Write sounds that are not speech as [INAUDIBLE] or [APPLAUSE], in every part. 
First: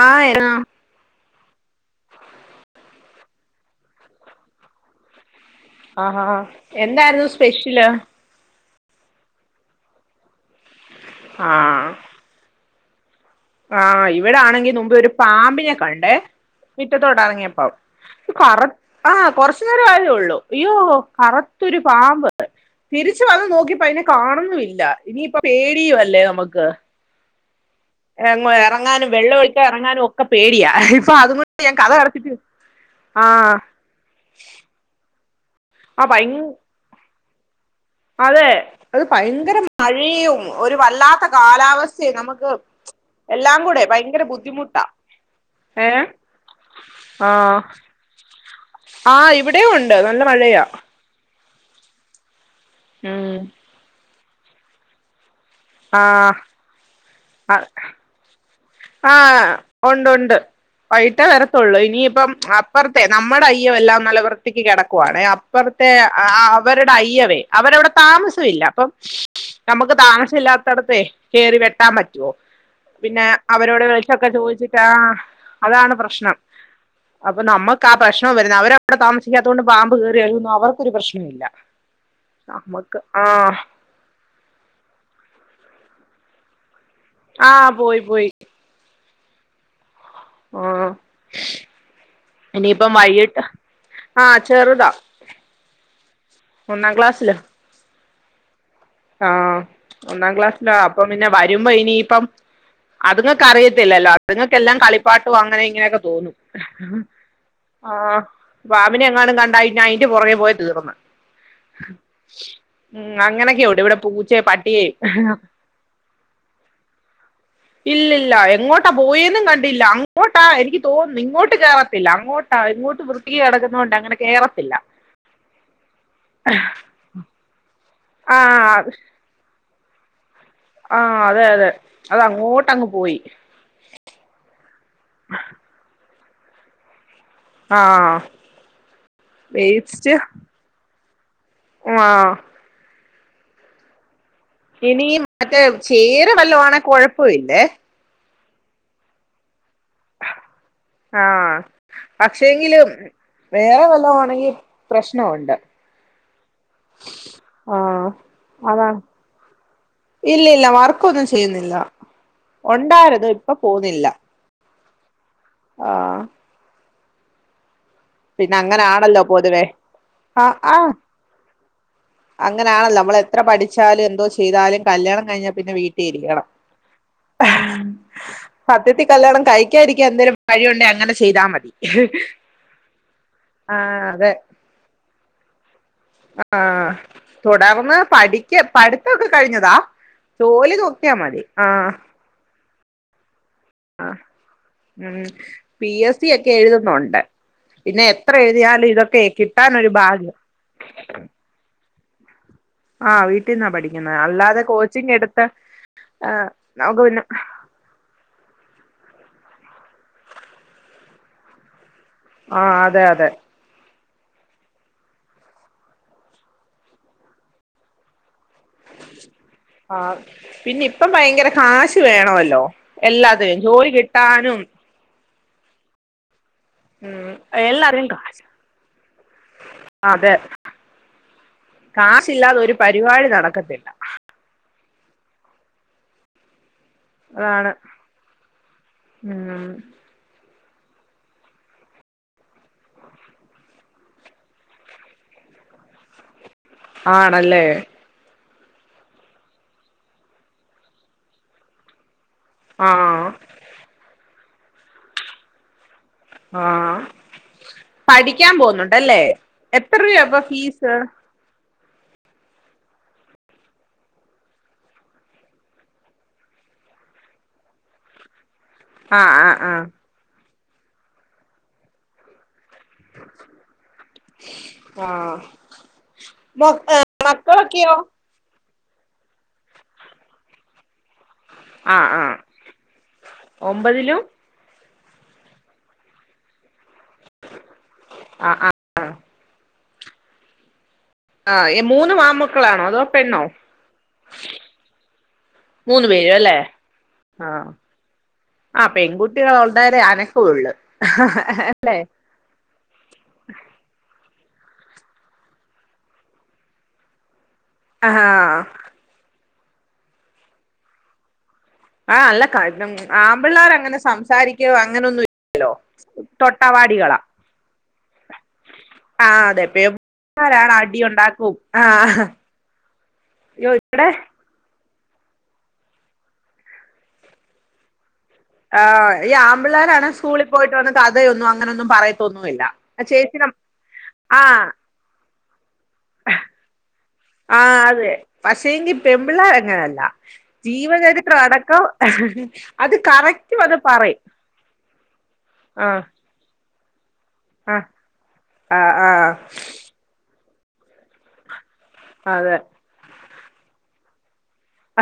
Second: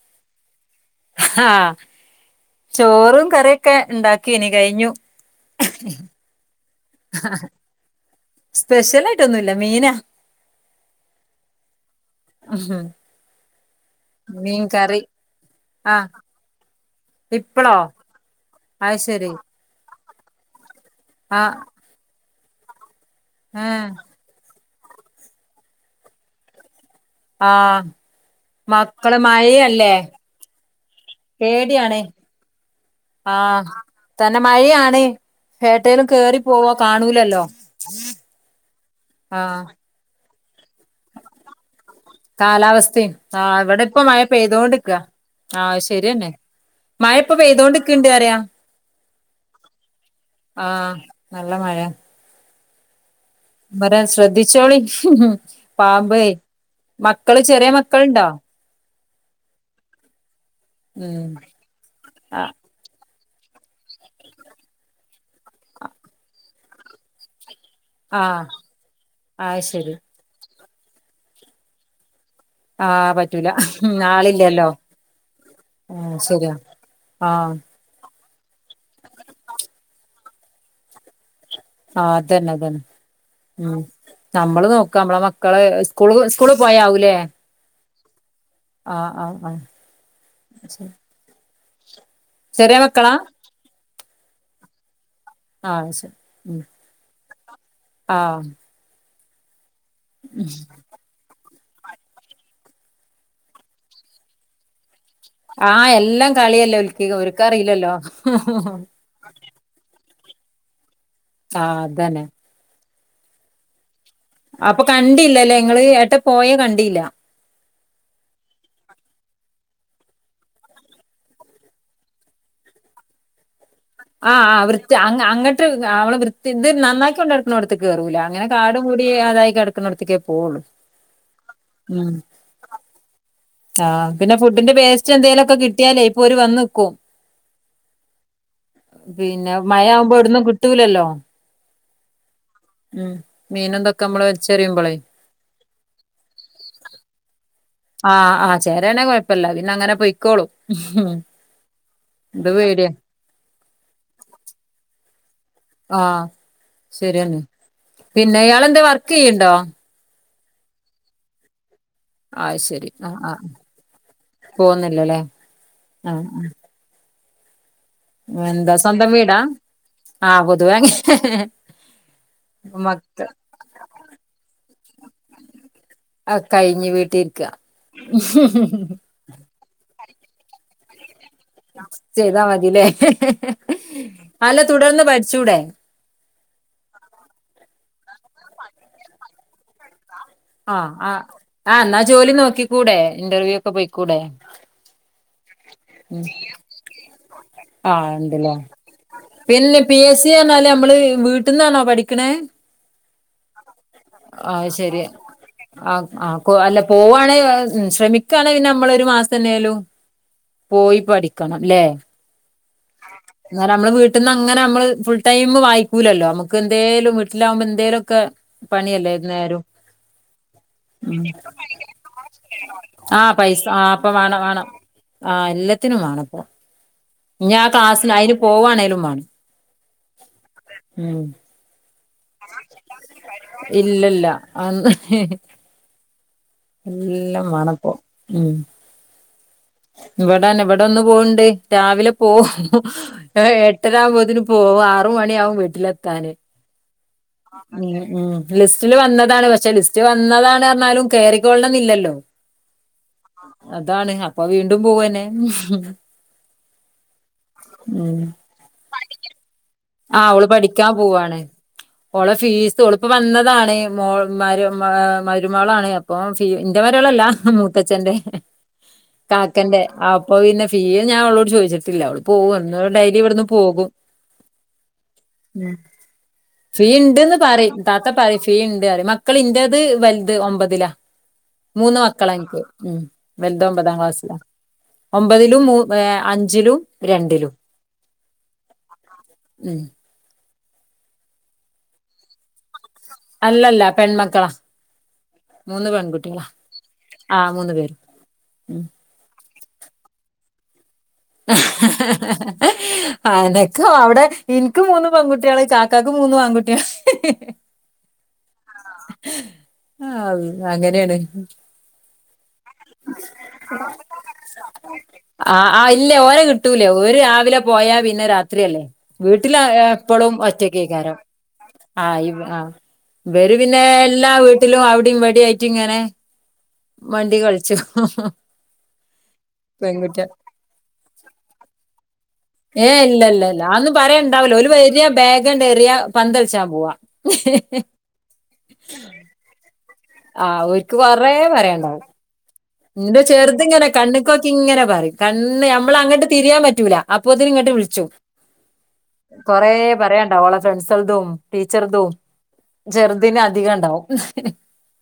ആ [UNINTELLIGIBLE] ആഹ് ചോറും കറിയും ഒക്കെ ഉണ്ടാക്കി ഇനി കഴിഞ്ഞു ആഹാ എന്തായിരുന്നു സ്പെഷ്യല് സ്പെഷ്യൽ ആയിട്ടൊന്നുമില്ല മീനാ ആഹ് [UNINTELLIGIBLE] ആഹ് ഇവിടെ മീൻ ആണെങ്കി മുമ്പ് കറി ഒരു പാമ്പിനെ ആഹ് കണ്ടേ മുറ്റത്തോട്ട് ഇറങ്ങിയപ്പം ഇപ്പളോ കറു അത് ശരി ആഹ് കൊറച്ചു നേരം ആയതേള്ളൂ അയ്യോ ആഹ് കറുത്തൊരു പാമ്പ് തിരിച്ച് വന്ന് നോക്കിപ്പം ഏഹ് അതിനെ കാണുന്നുല്ല ഇനിയിപ്പം പേടിയും അല്ലേ നമുക്ക് ആഹ് എ ഇറങ്ങാനും മക്കള് വെള്ളം ഒളിക്കാൻ മഴയല്ലേ ഇറങ്ങാനും ഒക്കെ പേടിയാ ഇപ്പൊ അതുകൊണ്ട് ഞാൻ പേടിയാണ് കതക് അടച്ചിട്ട് ആഹ് തന്നെ മഴയാണ് എവട്ടേലും ആഹ് കേറി ഭയ പോവാ കാണൂലല്ലോ അതെ അത് ഭയങ്കര ആഹ് മഴയും ഒരു വല്ലാത്ത കാലാവസ്ഥയെ നമുക്ക് കാലാവസ്ഥയും ആഹ് എല്ലാം കൂടെ ഇവിടെ ഇപ്പ മഴ ഭയങ്കര ബുദ്ധിമുട്ടാ പെയ്തോണ്ട്ക്കാ ആഹ് ഏ ശരിയന്നെ മഴ ഇപ്പൊ ആഹ് പെയ്തൊണ്ട് നിക്ക്ണ്ട് പറയാ ആഹ് ഇവിടെയും ഉണ്ട് നല്ല മഴയാ ആഹ് നല്ല മഴ ഉം വരാൻ ശ്രദ്ധിച്ചോളിൻ പാമ്പേ ആഹ് മക്കള് ചെറിയ മക്കൾണ്ടോ ആഹ് ഉണ്ട് ഉണ്ട് വൈകിട്ടേ ഉം വരത്തുള്ളൂ ഇനിയിപ്പം ആ അപ്പുറത്തെ നമ്മുടെ അയ്യം എല്ലാം നല്ലവൃത്തിക്ക് കിടക്കുവാണ് അപ്പുറത്തെ അവരുടെ അയ്യവേ അവരവിടെ ആഹ് താമസംല്ല അപ്പം ആഹ് ശരി നമുക്ക് താമസല്ലാത്തടത്ത് കയറി വെട്ടാൻ പറ്റോ ആഹ് പിന്നെ പറ്റൂല അവരോട് വിളിച്ചൊക്കെ ആളില്ലല്ലോ ചോദിച്ചിട്ട് അതാണ് ആഹ് പ്രശ്നം ശരിയാ അപ്പൊ ആഹ് നമ്മുക്ക് ആ പ്രശ്നം വരുന്നത് അവര അവിടെ താമിക്കാത്ത കൊണ്ട് പാമ്പ് കേറിയാലും അവർക്കൊരു പ്രശ്നമില്ല ആഹ് അത് തന്നെ അത് തന്നെ നമ്മക്ക് ആ ഉം നമ്മള് നോക്കാ നമ്മളെ മക്കളെ സ്കൂള് സ്കൂള് പോയാ ആഹ് പോയി പോയി ആഹ് ആഹ് ആഹ് ആഹ് ശരി ചെറിയ ഇനിയിപ്പം മക്കളാ വൈകിട്ട് ആഹ് ചെറുതാ ആഹ് ശ ഉം ഒന്നാം ആഹ് ആഹ് ഒന്നാം ക്ലാസ്സിലാ അപ്പം പിന്നെ [UNINTELLIGIBLE] രുമ്പം ഇനീപ്പം അതിങ്ങൾക്ക് അറിയത്തില്ലല്ലോ അതിങ്ങക്ക് എല്ലാം കളി പാട്ടും അങ്ങനെ ആഹ് ഇങ്ങനെയൊക്കെ എല്ലാം തോന്നും കളിയല്ലേ ഓൽക്ക് ഓര്ക്ക് അറിയില്ലല്ലോ പാമ്പിനെ എങ്ങാനും കണ്ടാ പുറകെ പോയി തീർന്ന് ആഹ് അതന്നെ ഉം അങ്ങനൊക്കെയുണ്ടിവിടെ ഇവിടെ പൂ അപ്പൊ കണ്ടില്ലല്ലേ ഇങ്ങള് ഏട്ട പോയെ കണ്ടില്ല ഇല്ലല്ല എങ്ങോട്ടാ പോയേന്നും കണ്ടില്ല. അങ്ങോട്ടാ എനിക്ക് തോന്നുന്ന് ഇങ്ങോട്ട് കേറത്തില്ല അങ്ങോട്ടാ ആ ഇങ്ങോട്ട് വൃത്തിക്ക് കെടക് ആഹ് ആ വൃത്തി അങ് അങ്ങട്ട് അവടെ വൃത്തി ഇത് നന്നാക്കി കൊണ്ടടുക്കണോ ത്ത് കേറൂല അങ്ങനെ കാട് ആഹ് മൂടി അതായി കിടക്കുന്നോട്ത്ക്കേ ആഹ് അതെ അതെ അത് അങ്ങോട്ട് അങ്ങ് പോയി ആഹ് പിന്നെ ഫുഡിന്റെ വേസ്റ്റ് എന്തെങ്കിലൊക്കെ കിട്ടിയാലേ ഇപ്പൊ ഓര് വന്ന് നിക്കും ആഹ് പിന്നെ മഴയാവുമ്പോ എവിട്ന്നും കിട്ടൂലല്ലോ ആ മ് മീനും തൊക്കെ നമ്മള് വലിച്ചെറിയുമ്പളേ ഇനീ മറ്റേ ചേര വല്ലവുവാണെ കൊഴപ്പ ഇല്ലേ ആഹ് ആഹ് ചേരാണെ കൊഴപ്പല്ല. പിന്ന അങ്ങനെ പൊയ്ക്കോളും ഹും പക്ഷെങ്കിലും വേറെ വല്ലോ ആണെങ്കി പ്രശ്നമുണ്ട് ശരിയന്ന പിന്നെ ഇയാളെന്താ വർക്കെയ്യ്ണ്ടോ ഇല്ല ഇല്ല വർക്കൊന്നും ചെയ്യുന്നില്ല ആഹ് ശരി ഉണ്ടായിരുന്നുത ഇപ്പൊ പോവുന്നില്ല ല്ല ലേ ആ ആ പിന്നെ എന്താ സ്വന്തം അങ്ങനാണല്ലോ വീടാ പൊതുവേ ആഹ് പൊതുവെ അങ്ങനാണല്ലോ നമ്മള മക്ക എത്ര പഠിച്ചാലും എന്തോ ചെയ്താലും കല്യാണം കഴിഞ്ഞാൽ പിന്നെ വീ അത് ട്ടിലിരിക്കണം. കഴിഞ്ഞ് വീട്ടിരിക്ക സത്യത്തി കല്യാണം കഴിക്കാതിരി ക്ക്യാൻ എന്തേലും വഴിയുണ്ടെ അങ്ങനെ ചെയ്താ മതി ചെയ്താ മതില്ലേ. ആഹ് അതെ അല്ല തുടർന്ന് പഠിച്ചൂടെ ആഹ് തുടർന്ന് പഠിക്ക പഠിത്ത ഒക്കെ കഴിഞ്ഞതാ ജോലി ആഹ് ആ നോക്കിയാ മതി ആ ആഹ് എന്നാ ജോലി നോക്കിക്കൂടെ ഇന്റർവ്യൂ ഒക്കെ പോയിക്കൂടെ ആഹ്. ഉം. പി എസ് സി ഒക്കെ എഴുതുന്നുണ്ട് പിന്നെ ആഹ് എത്ര ഉണ്ട് ലേ. എഴുതിയാലും ഇതൊക്കെ പിന്നെ കിട്ടാനൊരു പി എസ് സി ഭാഗ്യം പറഞ്ഞാല് നമ്മള് വീട്ട്ന്നാണോ പഠി ക്ക്ണ ആ വീട്ടിൽന്നാ പഠി അഹ് ശരി. ആ ആ ആഹ് അല്ല നമുക്ക് പിന്നെ പോവാണെ ശ്രമി ക്കാണെ പിന്നെ നമ്മളൊരു മാസ ന്നേലും പോയി പഠിക്കണംല്ലേ ആഹ് അതെ അതെ പെട്ടന്ന് അങ്ങെനെ നമ്മള് ഫുൾടൈം വായിക്കൂലല്ലോ നമക്ക് എന്തേലും വീട്ടിലാകുമ്പോ എന്തേലുഒക്കെ പണിയല്ലേ ഏത് നേരും ആഹ് പിന്നെ ഇപ്പം ഉം ഭയങ്കര കാശ് വേണോല്ലോ ആഹ് പൈസ എല്ലാത്തിനും ജോലി ആഹ് ഇപ്പൊ വേണം കിട്ടാനും വേണം ആഹ് എല്ലത്തിനും വേണപ്പോ ഉം ഇനി എല്ലാത്തിനും ക്ലാസ്സിന് അയിന് കാശ് പോവാണെലും മാണം അതെ കാശില്ലാതെ ഒരു പരിപാടി നടക്കത്തില്ല അതെ എല്ലാം അതാണ് മാണം ഇപ്പെ ഉം ഇന്ന് പോവ്ണ്ട് രാവിലെ പോവും എട്ടര ആകുമ്പോതിന് പോകും ആറ് മണിയാവും വീട്ടി ലെത്താന് ആണല്ലേ ഉം ഉം ലിസ്റ്റില് വന്നതാണ് പഷെ ലിസ്റ്റ് വന്നതാണ് പറഞ്ഞാലും കേറിക്കൊൾണന്ന് ഇല്ലല്ലോ.? ആ അതാണ് അപ്പൊ വീണ്ടും പോവ്വന്നെ ആഹ് പഠിക്കാൻ പോന്നുണ്ടല്ലേ.? ആ ഓള് പഠിക്കാ പോവാണ്. ഓളെ ഫീസ് ഒളിപ്പോ വന്നതാണ് മോൾ മര് മ ആഹ് മരുമോളാണ് അപ്പൊ ഫീ ഇന്റെ മരുമോ ല ഹ് മൂത്തചന്റെ ഹ് ആ ആ ആ കാക്കന്റെ അപ്പൊ പിന്നെ ഫീ ഞാൻ ഓളോട് ചോദിച്ചിട്ടില്ല ഓള് പോവണ് ഡൈലി ഇവിട്ന്ന് പോകും ആ മ് മൊ ഫീണ്ട്ന്ന് പറയും മക്കളൊക്കെയോ താത്ത പറയും ഫീ ഇണ്ട് അറിയും മക്കള് ഇൻ്റെത് വൽത് ഒമ്പതിലാ. ആ മൂന്ന് ആ മക്കള ഇൻക്ക് മ് വെൽതോമ്പതാ ഒമ്പതിലും ക്ലാസ്സില. ഒമ്പതിലും മൂ ഏ അഞ്ചിലും രണ്ടിലും. ആ ആ ഉം. ആഹ് ഏ മൂന്ന് ആമക്കളാണോ അതോ.? പെണ്ണോ അല്ലല്ല പെൺമക്കള. മൂന്ന് പേരല്ലെ ആഹ് മൂന്നു പേരും ആ പെകുട്ടികള വരെ അനകുള്ള്. ഹ് ഹ് ഹഹ ഹാ ഏ ഹ് അനക്കം അവിടെ ഇൻക്ക് മൂന്ന് പൺകുട്ട്യേള്‌ കാക്കക്ക് മൂന്നും ആകുട്ട്യേള്‌ ഹ് ഹ് ഹ് ഹ്. ആഹാഹ് ആവ് അങ്ങനെണ്. ആ അല്ല കാ അങ്ങനൊന്നും ആ ആ ഇല്ല ഓര് കിട്ടൂല്ല്യ ഓര് തൊട്ടാവാടികളാ രാവിലെ പോ പോയാ പിന്നെ രാത്രില്ലേ ആഹ് വീട്ടില് അതെ എ എപ്പോളും പെമ്പിള്ളാരാണ് അടി ഒറ്റകെക്കാരം ഉണ്ടാക്കും ആ ആഹ് യ് ആ ഇമ്മ വെര് അയ്യോ പിന്നെ ഇവിടെ എല്ലാ വീട്ടിലും അവ അവിടെ ആയിറ്റ് ഇങ്ങനെ വണ്ടി കളിച്ച് ഹ് ഹ് ഹു - ആ ഈ ആമ്പിള്ളേരാണ് സ്കൂളിൽ പോയിട്ട് വന്നിട്ട് അതെയൊന്നും അങ്ങനെ ന്നും പറയത്തി ഏ ഇല്ല ല്ല ല്ല അന്നും പറയുണ്ടാവൂല ഒരു ആഹ് വേര ബാഗണ്ട് എറിയ പന്തളിച്ചാ പോവാ ആ അതെ പക്ഷേകി പെമ്പിളേര് അങ്ങനല്ല. ആഹ് ഓര്ക്ക് കൊറേ ജീവചരിത്രം അടക്കം പറയാണ്ടാവും അ ഹ ഹ് അത് ഇന്റെ കറക്റ്റ് വന്ന് ചെറുതിങ്ങനെ പറയും. കണ്ണ്ക്കോക്കി ഇങ്ങനെ പറയും കണ്ണ് ഞമ്മള ആഹ് അങ്ങട്ട് തിരിയാ പറ്റൂല. അപ്പൊതിന് ഇങ്ങട്ട് ആഹ് വിളിച്ചു ആഹ് ആഹ് കൊറെ പറയണ്ടാവോളെ ഫ്രണ്ട്സ്ൾതും ടീച്ചെറുതു അതെ ചെറുതിന് അധികം ണ്ടാവും ഹ് ഹ്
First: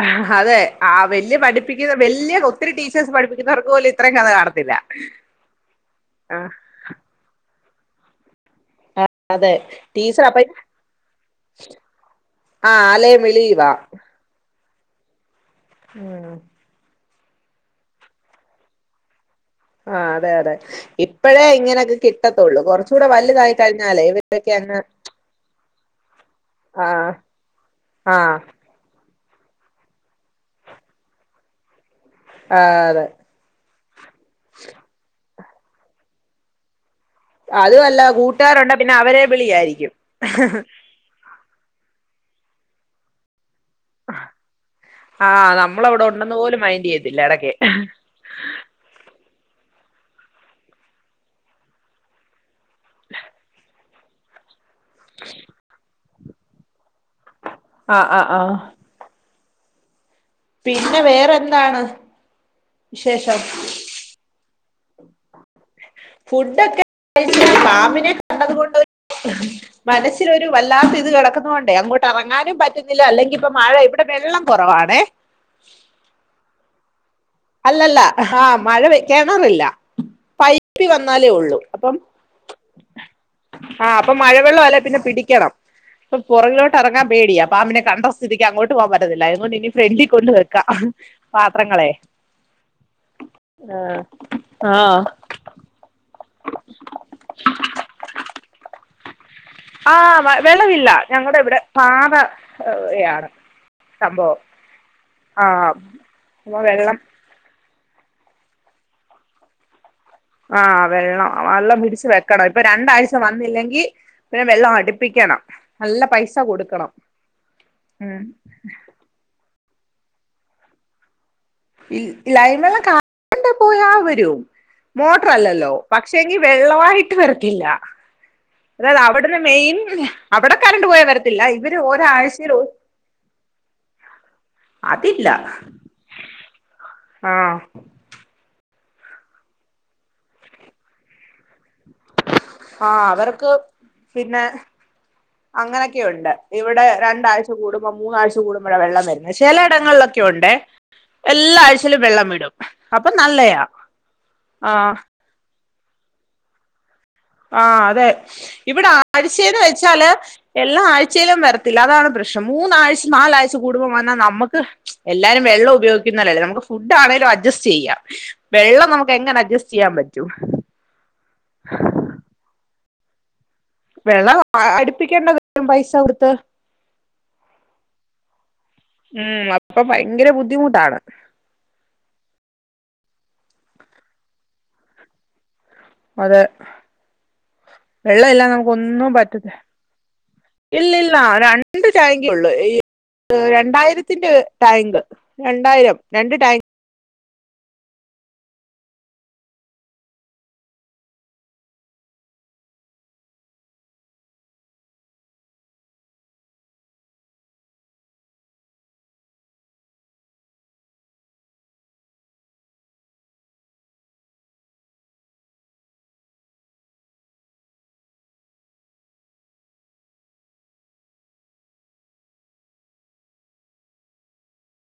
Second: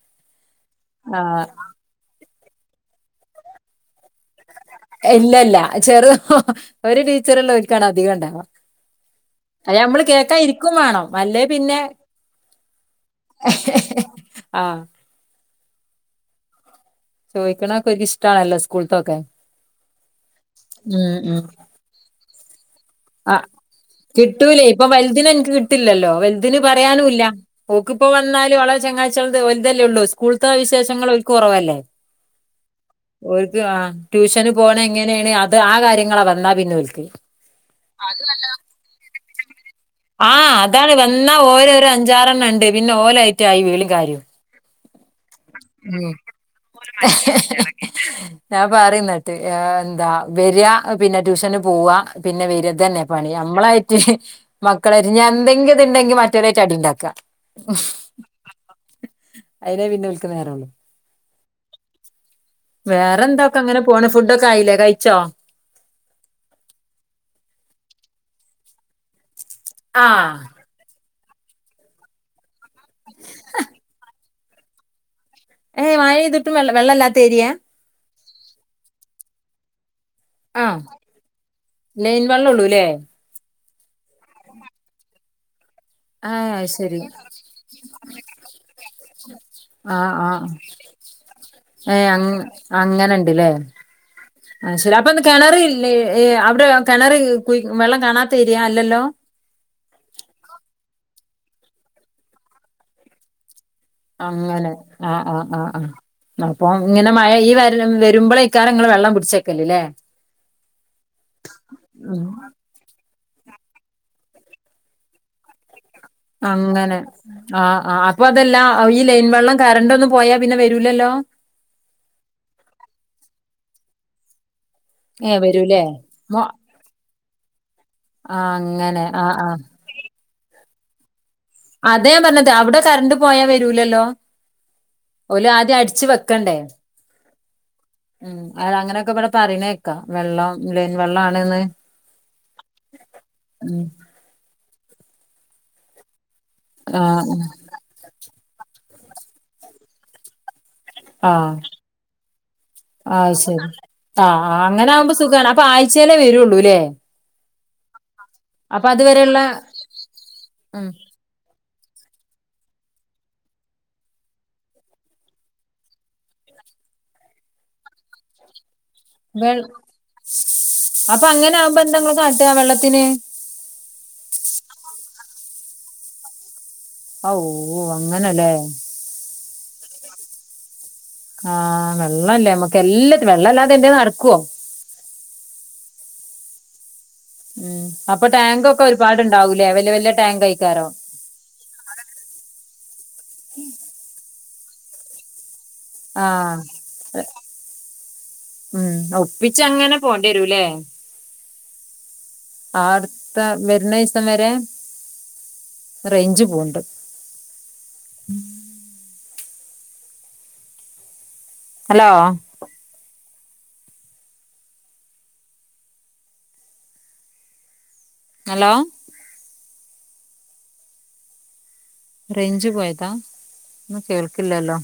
ആ ഹാ ഹ തെ ആ വല്യ പഠിപ്പിക്കുന്ന വല്യ ഒത്തിരി ടീച്ചേഴസ് പഠിപ്പിക്കുന്നവർക്ക് പോലും ഇത്രയും കഥ കാണത്തില്ല എ ഇല്ല ഇല്ല ചെറു ഹു ആ ഹു ഒരു ടീച്ചർ ഉള്ള ഒര്ക്കാണ് അധികം ണ്ടാവാ. അതെ ഐ ഞമ്മള് ടീച്ചർ കേക്കാ ഇരിക്കും വേണം അല്ലേ പിന്നെ ആഹ് അലെ വിളിവാ ആ മ് ചോയ്ക്ക്ണോക്കെ ഓൽക് ഇഷ്ടണല്ലോ സ്കൂൾത്തൊക്കെ. ആ അതെ അതെ ഉം ഉം ഇപ്പഴേ ഇങ്ങനോക്കെ കിട്ടത്തുള്ളൂ കൊറച്ച് ചൂടെ ആ വലുതായി കഴിഞ്ഞാലേ ഇവര് ടൊക്കെ അങ്ങ് ല്ലല്ലോ വെൽതിന് ആ പറയാനുല്ല ഓക്ക് പ്പോ ആ വന്നാലും ഓളെ ചങ്ങായ് ചൊൽത് ഓൽതല്ലേ ള്ളൂ സ്കൂൾത്തെ വിശേഷങ്ങള്‌ ഓൽക്ക് കൊറവല്ലേ ആ അതെ ഓൽക് ആ ട്യൂഷന് പോണ എങ്ങനെണ് അത് ആ കാര്യങ്ങളാ വന്നാ പിന്നെ ഓൽക്. അതു അല്ല കൂട്ടാരുണ്ടെ പിന്നെ അവരെ വിളിയ യി. ആഹ അതാണ് വന്നാ ഓരോരോ അഞ്ചാറെണ്ണ ണ്ട് പിന്നെ ഓലായിറ്റ ആയി വീളീം കാര്യും. ആ നമ്മളവിടെ മ് ഉണ്ടെന്ന് പോലും മൈൻഡ് എ ചെയ്യത്തില്ല ഹെ ഇടക്ക് എ ഹെ എ ഞാൻ പറയുന്നിട്ട് ആ എന്താ വരാ പിന്നെ ട്യൂഷന് പോവ പിന്നെ വരാ ദന്നെ പണി നമ്മളായിട്ട് മക്കള എന്തെങ്കിലുതുണ്ടെങ്ക മറ്റവരായിട്ടടിണ്ടാക്കാ ആ ആ ആഹ് അയിനെ പിന്നെ നേരമുള്ളൂ പിന്നെ വേറെ എന്താണ് വേറെ എന്താ ഒക്കെ അങ്ങനെ പോണ് ഫുഡൊക്കെ ആയില്ലേ കഴിച്ചോ ഫുടൊക്കെ കയിച് പാമ്പിനെ നെ കണ്ടത് കൊണ്ട് ആഹ് മനസ്സിലൊരു വല്ലാത്ത ഇത് കട [UNINTELLIGIBLE] ണ്ടേ അങ്ങോട്ട് ഇറങ്ങാനും പറ്റുന്നില്ല അല്ലെങ്കി ഇപ്പൊ മഴ ഇവിടെ വെള്ളം കുറവാണേ ഏ് മഴയ്‌തുട്ടും വെള്ള വെള്ളല്ലാ അല്ലല്ല ആഹ മഴ കെണറില്ല ആഹ് പൈപ്പി വന്നാലേ ഉള്ളൂ അപ്പം ലൈൻ വെള്ളള്ളൂല്ലേ ആഹ അപ്പൊ മഴവെള്ളം അല്ലേ പിന്നെ പിടിക്കണം അപ്പ പുറകിലോട്ട്റങ്ങാൻ ആഹ് പേടിയാ പുറകോട്ട് ശരി ഇറങ്ങാൻ പേടിയാ പാമ്പിനെ കണ്ട സ്ഥിതിക്ക് അങ്ങോട്ട് പോവാൻപറ്റത്തില്ല അതുകൊണ്ട് ഇനി ഫ്രണ്ടി ആഹ് ആഹ് കൊണ്ടുവക്ക പാത്രങ്ങളെ ഏഹ് അങ്ങനെണ്ട്ല്ലേ ആ ആ ശരി അപ്പൊ കെണറില്ലേ ഏ അവിടെ കിണറി കുയ്‌ വെള്ളം കാണാതേരിയാ അല്ലല്ലോ ഞങ്ങടെ ഇവിടെ പാറ യാണ് അങ്ങനെ ആഹ് ആഹ് ആഹ് ആഹ് അപ്പൊ അപൊ വെള്ളം ങ്ങനെ മഴ ഈ വ വരുമ്പളേ ക്കാരം ങ്ങള് വെള്ളം പുടിച്ചേക്കല്ല്ലേ ആഹ വെള്ളം വള്ളം പിടിച്ച് ഉം വെക്കണം ഇപ്പൊ രണ്ടാഴ്ച വന്നില്ലെങ്കിൽ പിന്നെ വെള്ളം അടുപ്പിക്കണം നല്ല പൈസ കൊടുക്കണം അങ്ങനെ ആ ആ് ഉം അപ്പൊ അതെല്ലാ ഈ ലൈൻ വെള്ളം കറണ്ട് ഒന്നും പോയാ പിന്നെ വരൂലല്ലോ ലൈൻ വെള്ളം കറണ്ട് പോയാ വരും ഏ മോട്ടറല്ലല്ലോ വരൂലേ പക്ഷെങ്കി മോ വെള്ളവായിട്ട് വരത്തില്ല ആ അതായത് അങ്ങനെ ആ അവിടുന്ന് ആ മെയിൻ അവിടെ കറണ്ടു പോയാ വര അതാ ഞാൻ പറഞ്ഞത് അവിടെ കറണ്ട് പോയാ വരൂലല്ലോ ഓലാദ്യം അടിച്ചു വെക്കണ്ടേ ആ അ അങ്ങനെയൊക്കെ ഇവിടെ പറയണേക്കാ വെള്ളം ലൈൻ വെള്ളാണന്ന് ആ അവർക്ക് പിന്നെ അങ്ങനൊക്കെ ഉണ്ട് ഇവിടെ ആ രണ്ടാഴ്ച കൂടുമ്പം മൂന്നാഴ്ച കൂടുമ്പഴാ വെള്ളം വരുന്നത് ചെല എടങ്ങളിലൊക്കെ ഉണ്ടെ ആ എല്ലാ ആഴ്ചയിലും വെള്ളം വിടും അപ്പൊ ആഹ് ശരി നല്ലയാ ആ ഇപ്പൊ ആഴ്ചാലേ വരുള്ളൂല്ലേ ആ അതെ അപ്പൊ ഇവിടെ അതുവരെയുള്ള ആഴ്ചെന്ന് വെച്ചാല് എല്ലാ ഉം ആയ്‌ചേലും വര ല്ലാതാണ് പ്രശ്നം മൂന്നാഴ്ച നാലാഴ്ച കൂടുമ്പോ വന്നാൽ നമ്മക്ക് എല്ലാരും വെള്ളം ഉപയോഗിക്കുന്നൊലല്ലേ നമുക്ക് ഫുഡ് ആണെലും അഡ്ജസ്റ്റ് ചെയ്യാം വെള്ളം നമുക്ക് എങ്ങനെ വെ അഡ്ജസ്റ്റ് ചെയ്യാൻ പറ്റും അപ്പൊ അങ്ങനാകുമ്പ ങ്ങള് ന്താ കാട്ടാ വെള്ളത്തിന് വെള്ളം അടുപ്പിക്കേണ്ടവരും പൈസ കൊടുത്ത് ഔഓ അങ്ങനെല്ലേ ഉം അപ്പൊ ഭയങ്കര ബുദ്ധിമുട്ടാണ് ആഹ വെള്ളല്ലേ മ്മക്ക് എല്ലാത്തിനും വെള്ളല്ലാതെ എന്തേലും നടക്കുവോ അതെ ഉം വെള്ള അപ്പൊ ഇല്ലാ നമുക്ക് ടാങ്കൊക്കെ ഒന്നും പറ്റില്ല ഒരുപാടുണ്ടാവൂലേ വല്യ വല്യ ടാങ്ക് ആയിക്കാരം ഇല്ലില്ല രണ്ട് ചായങ്കി ള്ളൂ രണ്ടായിരത്തിന്റെ ടാങ്ക് രണ്ടായിരം രണ്ട് ടാങ്ക് ആഹ് ഉം ഒപ്പിച്ചങ്ങനെ പോണ്ടിയെരൂല്ലേ ആടുത്ത വരുന്ന ദിസം വരെ റേയ്ഞ്ച് പോണ്ട് ഹലോ ഹലോ. രഞ്ചു പോയതാ ഒ കേൾക്കില്ലല്ലോ